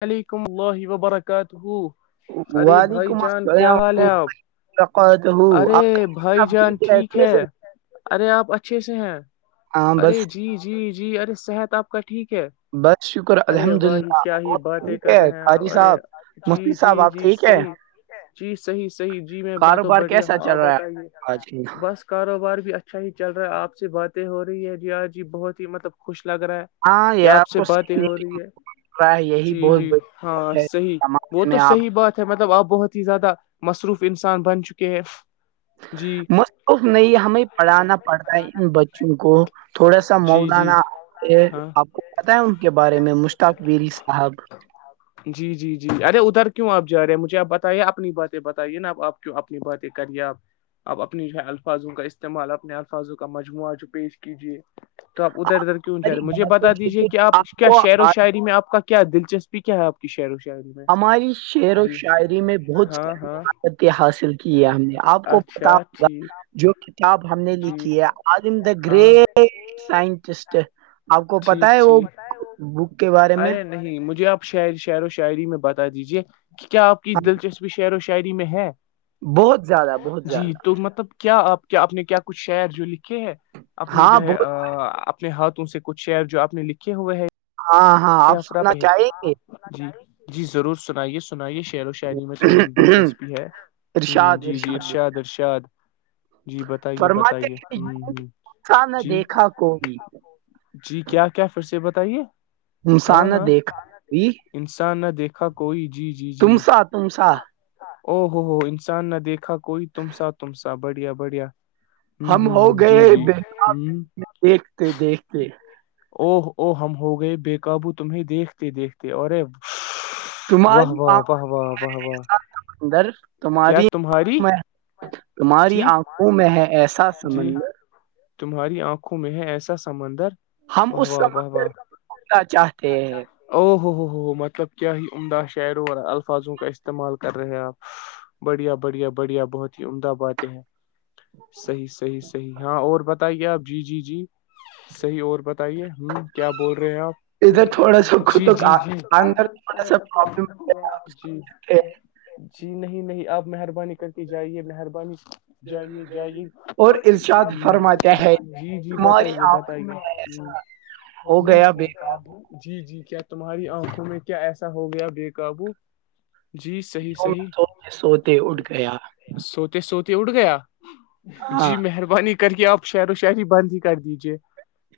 وعلیکم اللہ وبرکاتہ ارے بھائی وعلیکم جان کیا السلام ورحمۃ حال اللہ ہیں آپ وبرکاتہ ارے آپ کا بھائی سب جان ٹھیک اچھے ہے سے ارے آپ اچھے سے ہیں ہاں ارے بس جی جی جی ارے صحت آپ کا ٹھیک ہے بس شکر ارے الحمد واہ ہی اللہ کیا ہی باتیں کر رہے ہیں ارے جی جی صاحب آپ جی ٹھیک ہے صحیح جی صحیح صحیح جی میں میں تو کاروبار بڑھیا کیسا ہوں چل آپ رہا ہے بتائیے آج کل بس کاروبار بھی اچھا ہی چل رہا ہے آپ سے باتیں ہو رہی ہے جی آج جی بہت ہی مطلب خوش لگ رہا ہے ہاں یہ کیا آپ سے کو باتیں سیکھنے ہو کو رہی ہے مل رہا ہے یہی جی بہت جی بڑی ہاں بات ہے صحیح وہ زمانے میں تو آپ صحیح بات مطلب آپ بہت ہی زیادہ مصروف انسان بن چکے ہیں جی موف نہیں ہمیں پڑھانا پڑتاا ہے ان بچوں کو تھوڑا سا جی جی مولانا ہے ہاں آپ کو پت ہے ان کے بارے میں مشتاقویل صاحب جی جی جی ارے ادھر کیوں آپ جا رہے ہیں مجھے آپ بتائیے اپنی باتیں بتائیے نا اب آپ کی اپنی باتیں کریے آپ آپ اپنی جو ہے الفاظوں کا استعمال اپنے الفاظوں کا مجموعہ جو پیش کیجیے تو آپ ادھر ادھر کیوں جا ساری رہے ہیں مجھے باتوں بتا سے دیجیے کہ کچھ آپ کیا کو شع و آ شاعری میں آپ کا کیا دلچسپی کیا ہے آ کی شہر و شعری میں ہماری شعر و جی شاعری میں بہت ہاں ہاں ساقتیں حاصل کیا ہم نے آپ کو پتا اچھا ہوگا ٹھیک جو کتاب ہم نے جی لکھی ہے آم دا ہاں گریٹ سائنٹسٹ آپ کو پتا ٹھیک ہے وہ ٹھیک بک کے بارے میں ارے نہیں مجھے آپ شع شعر و شاعری میں بتا دیجیے کہ کیا آپ کی ہاں، دلچسپی شعر و شاعری میں ہیں بہت زیادہ بہت جی زیادہ تو مطلب کیا آپ کیا آپ نے کیا کچھ شعر جو لکھے ہے اپنے ہاں جو ہے بہت اپنے ہاتھوں سے کچھ شعر جو آپنے لکھے ہوئے ہے ہاں ہاں آپ افر سننا پہ ہے چاہیں گے جی جی ضرور سنائیے سنائیے شعر و شاعری میں تو میری دلچسپی ہے ہ ارشاد جی جی ارشاد ارشاد جی بتائیے بتائیے ہ ہ فرماتا نہ جی دیکھا کوئی جی کیا کیا فر سے بتائیے ہاں مسانہ ہاں دیکھئی انسان نے دیکھا کوئی جی جی جی تم سا تم سا او ہوو ہو انسان نے دیکھا کوئی تم سا تم سا بڑھیا بڑھیا ہوں ہم ہو ہ ہ گئے جی جی باب ہوں دیکھتے دیکھتے او او ہم ہو گئے بے قابو تمہیں دیکھتے دیکھتے اورے تمہاری واہ واہ واہ واہ واہ اندر کیا تمہاری تمہاری تمہاری جی آنکھوں میں ہے ایسا جی سمندر تمہاری آنکھوں میں ہے ایسا سمندر ہم واہ اس واہ واہ سمندر واہ میں گھومنا چاہتے ہیں او ہو ہو ہو ہو مطلب کیا ہی عمدہ شاعروں اور الفاظوں کا استعمال کر رہے آپ بڑھیا بڑھیا بڑھیا بہت ہی عمدہ باد ہے حیح صحیح صحیح ہاں اور بات بتائیے آپ جی جی جی صحیح اور بتائیے ہ کیا بول رہے ہیں آپ ادھر تھوڑا سا اندر تھوڑا تھوڑا سا پرابلم پرلم جی ہے جی نہیں نہیں آپ مہربانی کر جائیے مہربانی جائیے جائیے اور ارشاد فرماتے ہے اشاد جی جی بتائیے بتائیے ہ وہ گیا جی جی کیا تمہاری آنکھوں میں کیا ایسا ہو گیا بے قابو جی صحیح جو میں صحیح سوتے سوتے اٹھ گیا سوتے سوتے اٹ گیا ہاں جی مہربانی کر کے آپ شہر و شہری بند ہی کر دیجیے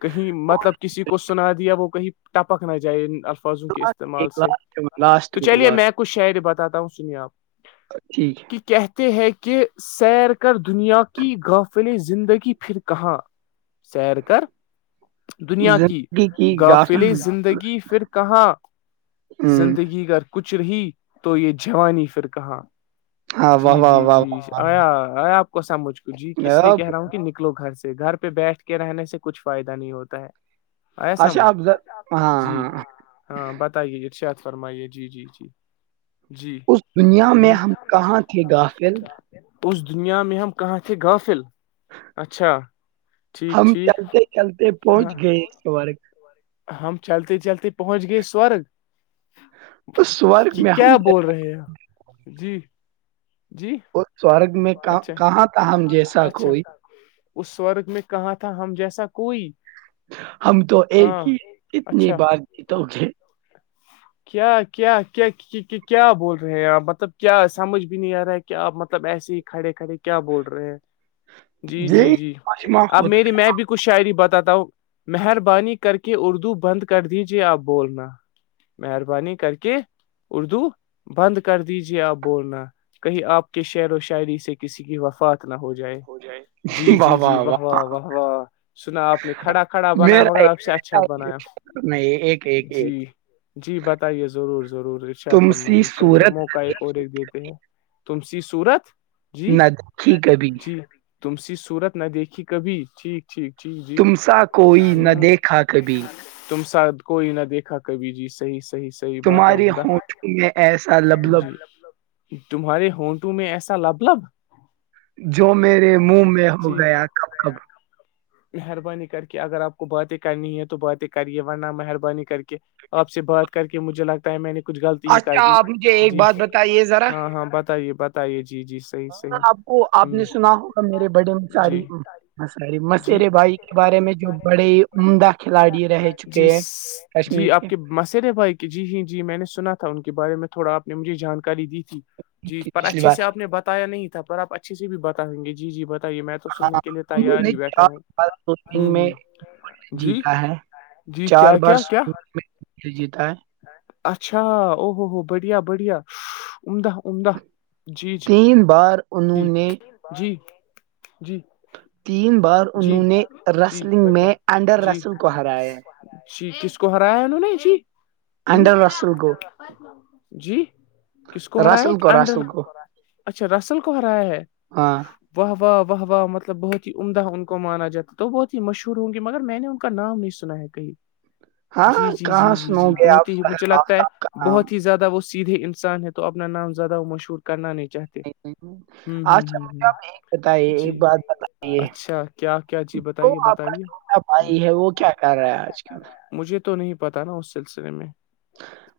کہیں مطلب کسی کو سنا دیا وہ کہیں ٹپک نہ جائے ان الفاظوں کے استعمال ایک سے لاسٹ لاسٹ تو چلیے میں لاسٹ ک شعری بتاتا ہوں سنی آپ ٹھیک ہے کہتے ہیں کہ سیر کر دنیا کی غافل زندگی پھر کہاں سیر کر ہے دنیا کی زندگی گافل افل زندگی پھر کہاں ہوں زندگی گ کچھ رہی تو یہ جوانی پھر کہاں ہاں واہ جی واہ جی واہ جی واہ آیا ہ آ کو سمجھ کو جی کہ واہ۔ اس لیے کہہ اب رہا ہوں کہ لو گھر سے گھر پہ بیٹھ کے رہنے سے کچھ فائدہ نہیں ہوتا ہے آیا سمجھ اچھا آپ ہاں جی ہاں ہاں بتائیے ارشیات فرمائیے جی جی جی جی اس دنیا میں ہم ہ کہاں تھے افل اس دنیا میں ہم کہاں تھے غافل اچھا ٹھیک ٹھیک ہاں بار ہم چلتے چلتے پہنچ گیئے سورے اس سورگ میں ہم کیا جیسا، بول رہے ہیں جی جی اور سورگ میں کہاں ت ہم جیسا کوئی اس سورگ میں کہاں تھا ہم جیسا کوئی ہم تو ایک ہاں ہی کتنی بار جیتو گے ھم کیا کیا کیا کیا بول رہے ہیں آپ مطلب کیا سمجھ بھی نہیں آ رہا ہے کہ آپ مطلب ایسیے کھڑے کھڑے کیا بول رہے ہیں جی جی یہی جی مجمع اب ہوتا میری میں بھی کچ شاعری بتاتا ہوں مہربانی کر کے اردو بند کر دیجیے آپ بولنا مہربانی کر کے اردو بند کر دیجیے آپ بولنا کہیں آپ کے شعر و شاعری سے سے کسی کی وفات نہ ہو جائے جی جی جی واہ واہ واہ واہ سنا آپ نے کھڑا کھڑا بنایا میرا مگر ایک آپ سے اچھا ایسا بنایا دوست نہیں ایک ایک ایک جی جی بتائیے ضرور ضرور ارشاد تم سی فرمائیے چلیے صورت موقع ایک ریککھ دیتے ہیں تم س صورت جی نہ د ھییک ہےبھی جی تم س صورت نہ دیکھی کبھی ٹھیک ٹھیک جٹھیک جی تم سا کوئی نہ ہ دیکھا کبھی تم س کوئی نہ دیکھا کبھی جی صحی صحیح بات ہے تمہاری عمدہ ہونٹل میں ایسا لب لب جی تمہارے ہونٹو میں ایسا لب لب جو میرے منہ میں ہو جی گیا کب کب مہربانی کر کے اگر آپ کو باتیں کرنی ہے تو باتیں کریے ورنہ مہربانی کر کے آپ سے بات کر کے مجھے لگتا ہے میں نے کچھ غلط ہی کر اچھا دی آپ مجھے ایک جی بات بتائیے ذرا ہاں ہاں بتائیے بتائیے جی جی صحیح ہاں صحیح آپ کو آپ ہ نے سنا ہوگا میرے بڑے مچاری جی ہاں ساری جی مسیرے بھائی کے بارے میں جو بڑے ہی عمدہ کھلاڑی رہ چکے ہیں کشمیر کے مسرے بھائی کہ جی ہ جی میں نے سنا تھا ان کے بارے میں تھوڑا آپ نے مجھے جانکاری دی تھی جی کے پر پچھلی اچھے بار سے آپ نے بتایا نہیں تھا پر آپ اچھے سے بھی بتائیں گے جی جی بتائیے میں تو تو سننے کے لیے تیار ہی بیٹھے گ میں جی جیتا ہے جی چار کیا بار کیا کیا جیتا ہے اچھا ا ہو ہو بڑھیا بڑھیا امدہ عمدہ جی جی تین بار جی انہوں نے جی جی تین بار جی انہوں نے جی رسلنگ بتلا میں انڈر جی رسل کو ہرایا جی کس کو ہرایا ہے انہوں نے جی انڈر رسل کو ہ جی کس کو ہرا ہے رسل کو انڈر رسل کو اچھا رسل کو ہرایا ہے ہاں واہ واہ واہ واہ مطلب بہت ہی عمدہ عمدہ کو مانا جا ہے تو بہت ہی مشہور ہوں گی مگر میں نے ان کا نام نہیں سنا ہے کہیں ہاں جی جی جی کہاں جی سنو جی گے بہت آپ ہی مجھے صاحب لگتا ہے آفتاب کا نام بہت ہی زیادہ وہ سیدھے انسان ہے تو اپنا نام زیادہ وہ مشہور کرنا نہیں چاہتے ہوں ہوں آجھا ہوں مجھ ہوں ایک بتائیے ایک جی بات بتائیے اچھا کیا کیا جی وہ بتائیے آپ کا بتائیے چھوٹا ہ بھائی ہے وہ کیا کر رہا آج کل مجھے تو نہیں پتا نا اس سلسلے میں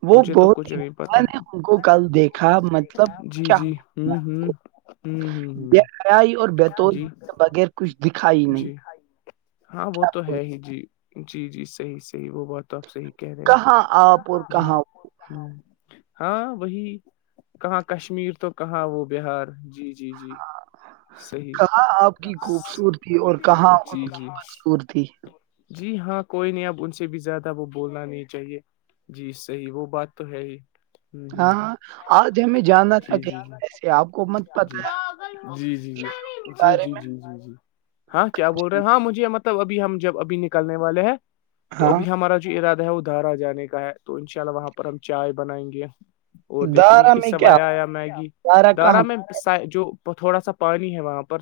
وہ مجھے تو بہت کچھ نہیں پتا نے ان کو کل دیکھا مطلب جی کیا جی ہوں ہوں ہوں ہوں بے ہوں حیائی اور بیتور جی بغیر کچھ دکھائی نہیں جی ہاں وہ تو کو۔ ہے ہی جی جی جی صحیح صحیح وہ بہت تو آپ صحی کہہ رہے کہاں آپ اور جی کہاں وہ؟ ہ ہاں وہی کہاں کشمیر تو کہاں وہ بہار جی جی جی صحیح کہاں آپ کی خوبصورتی اور کہاں جی ان کی جی خوبصورتی جی ہاں کوئی نہیں اب ان سے بھی زیادہ وہ بولنا نہیں چاہیے جی صحی وہ بات تو ہے ہی ہ ہاں آج ہمیں جانا تھا جی جی کہیں ایسے آپ کو مت پتا جی ہے جی جی جی جی بارے جی جی جی جی ہاں کیا بول رہے ہیں ہاں مجھے یہ مت ابھی ہم جب ابھی نکلنے والے ہیں میں تو ہاں ابھی ہمارا جو ارادہ ہے ادھارا جانے کا ہے تو ان شاء اللہ وہاں پر ہم چائے بنائیں گے اور دیکھیں گے دارا کہ میں کیا سویا آیا میگی دارا میں جو تھوڑا سا پانی ہے وہاں پر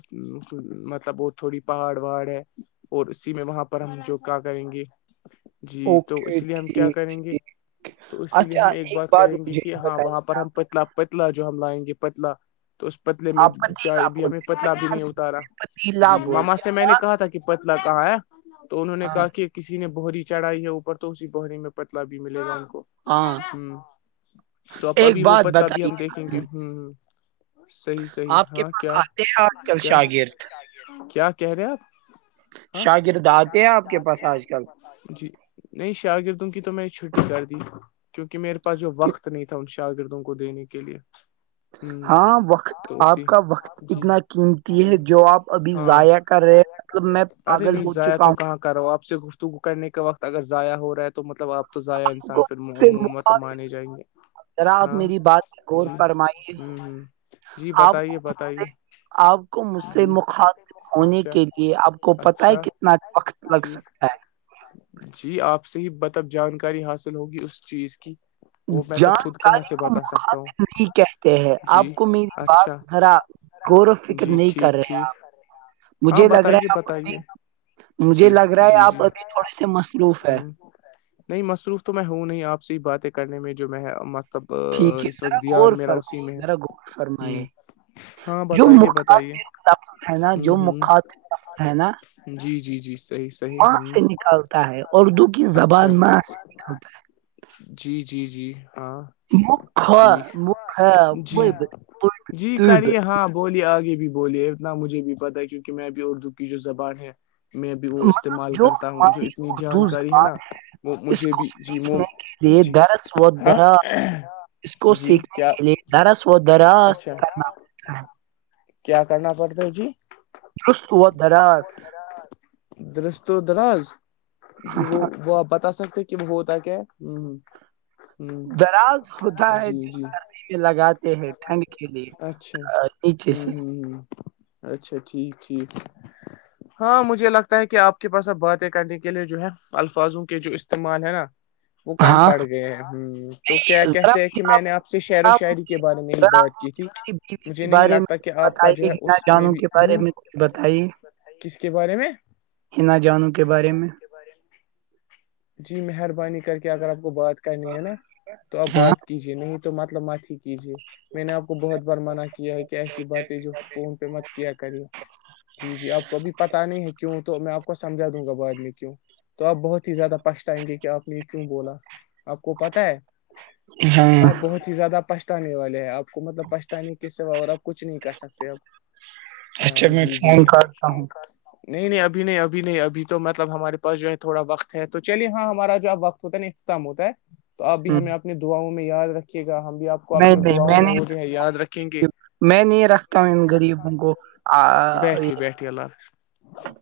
مطلب بت تھوڑی پہاڑ وہاڑ ہے اور اسی میں وہاں پر ہم جو کا کریں گے جی تو اوکے اس لیے ہم کیا ٹھیک کریں ٹھیک گے تو اسی لیے اچھا ہم ایک بات کریں گے مجھے کہ ہاں بتائیے وہاں پر ہم پتلا پتلا جو ہم لائیں گے پتلا تو اس پتلے میں آپ آپ چائے پتیلا اب ہمیں بولتے ہیں پتلا بھی پتیلا نہیں اتارا جی پتیلا ماما بولتے سے میں ہیں نے کہا تھا کہ پتلا کہاں ہے تو انہوں آپ؟ نے ہاں کہا کہ کسی نے بہری چڑھائی ہے اوپر تو اسی بہری میں پتلا بھی ملے گا ان کو ہاں ہ تو اب ایک ابھی وہ بات پتلا بھی بتائیے ہم دیکھیں گے ہوں ہ صحیح صحیح آپ کے ہاں پاس کیا آتے ہیں آج کل کیا شاگررد کیا کہہ رہے آپ ہاں شاگررد آتے ہیں آپ کے پاس آج کل جی نہیں شاگردوں کی تو میں چھٹی کر دی کیونکہ میرے پاس جو کہ وقت نہیں تھا ان شاگردوں کو دینے کے لیے ہ ہاں وقت تو اسی آپ کا وقت جی اتنا قیمتی جی ہے جو آپ ابھی ہاں ضائع کر رہے ہیں مطلب میں پاگل ہو چکا ہوں کرو آپ سے گفتگو کرنے کے وقت اگر ضائع ہو رہا ہے تو مطلب آپ تو ضائع آپ انسان کو سے پھرت مقع مانے جائیں گے ذرا آپ ہاں میری بات غور جی فرمائیے ہ ہ جی آپ بتائیے بتائیے آپ کو مجھ سے جی مخط ہونے اچھا کے لیے آپ کو پت ہے اچھا کتنا وقت لگ ٹھیک سکتا ہے جی آپ سے ہی مطب جانکاری حاصل ہوگی اس چیز کی وہ میں تو خود کہاں جانکاری سے کو بتا سکتا ہوں مخاطب نہیں کہتے ہیں جی آپ کو میری اچھا بات ذرا غور و فکر جی نہیں کر ٹھیک رہے آپ ٹھیک ہاں مجھے لگ رہا بتائیے ہے آپ بتائیے اب مجھے جی لگ رہا ہے جی جی آپ ابھی تھوڑے سے مصروف ہے ہ نہیں مصروف تو میں ہوں نہیں آپ سے باتیں کرنے میں جو میں تب اس وقت دان میرا اسی میں ہے ہ فرمائے ہاں جو بتائیے بتائیے مخطظ ہے نا ہ جو ہ مخطظ ہے نا جی جی جی صحیح صحیح وہاں ہ سے نکالتا ہے اردو کی اچھا زبان ماں سے نکالتا ہے جی جی جی ہاں مکھ ٹھیک مکھ جی وہ بھی جی کریے ہاں بولیے آگے بھی بولیے اتنا مجھے بھی پتتا ہے کیونکہ میں بھی اردو کی جو زبان ہے میں بھی وہ استعمال جو کرتا ہوں ہماری جو اتنی اردو جانکاری ہے زبان نا وہ اس مجھے کو بھی جی سیکھنے کے لیے جی درس و ہاں دراز اس کو جی سیکھنے کیا کے لیے درس و درس کرنا اچھا پڑتا ہے کیا کرنا پڑتا ہے جی خست ہو دراز درست دراز جی وہ وہ آپ بتا سکتے کہ جب ہوتا کیا ہوں ہ دراز ہوتا ہے جی جو جی سردی میں لگاتے ہیں ٹھنڈ کے لیے اچھا نیچے ہ سے ہ ہ اچھا ٹھیک ٹھیک ہاں مجھے لگتا ہے کہ آپ کے پاس اب باتیں کرنے کے لیے جو ہے الفاظوں کے جو استعمال ہے نا وہ کام ہاں پڑ گئے ہیں ہ تو کیا ذرا کہتے ہیں کہ مجھے میں نے آپ سے شعر و آپ شاعری کے بارے میں ہی ذرا بات کی تھی میری بیوی مجھے کے نہیں بارے لگتا میں کچھ کہ آپ کا جو بتائیے ہے ہنا اس میں جانوں بھی کے ہ بارے میں کچھ بار بتائیے ب کس کے بارے میں حناا جانوں کے بارے میں جی مہربانی کر کے اگر آپ کو بات کرنی ہے نا تو آپ ہاں بات کیجیے نہیں تو مطلب مت ہی کیجیے میں نے آپ کو بہت بار منع کیا ہے کہ ایسی بات ہے جو فون پہ مت کیا کرے جی جی آپ کو ابھی پتا نہیں ہے کیوں تو میں آپ کو سمجھا دوں گا بعد میں کیوں تو اپ بہت ہی زیادہ آئیں گے کہ آپ نے یہ کیوں بولا آپ کو پتا ہے ہاں آپ بہت ہی زیادہ پہھتانے والے ہیں آپ کو مطلب پھتانے کے سے با اور آپ کچھ نہیں کر سکتے اپ اچھا میں فون کرتا ہوں نہیں نہیں ابھی نہیں ابھی نہیں ابھی تو مطلب ہمارے پاس جو ہے تھوڑا وقت ہے تو چلیے ہاں ہمارا جو آب وقت ہوتا ہے نا استم ہوتا ہے تو اپ ہ بھی ہمیں آپ اپنی دعاؤں میں یاد رکے گا ہم بھی آپ کو نہیں اپنی نہیں دعاؤں میں وہ جو ہے یاد رکھیں گے نہیں میں نہیں رکھتا ہوں ان غریبوں کو آ ب اللہ حافظ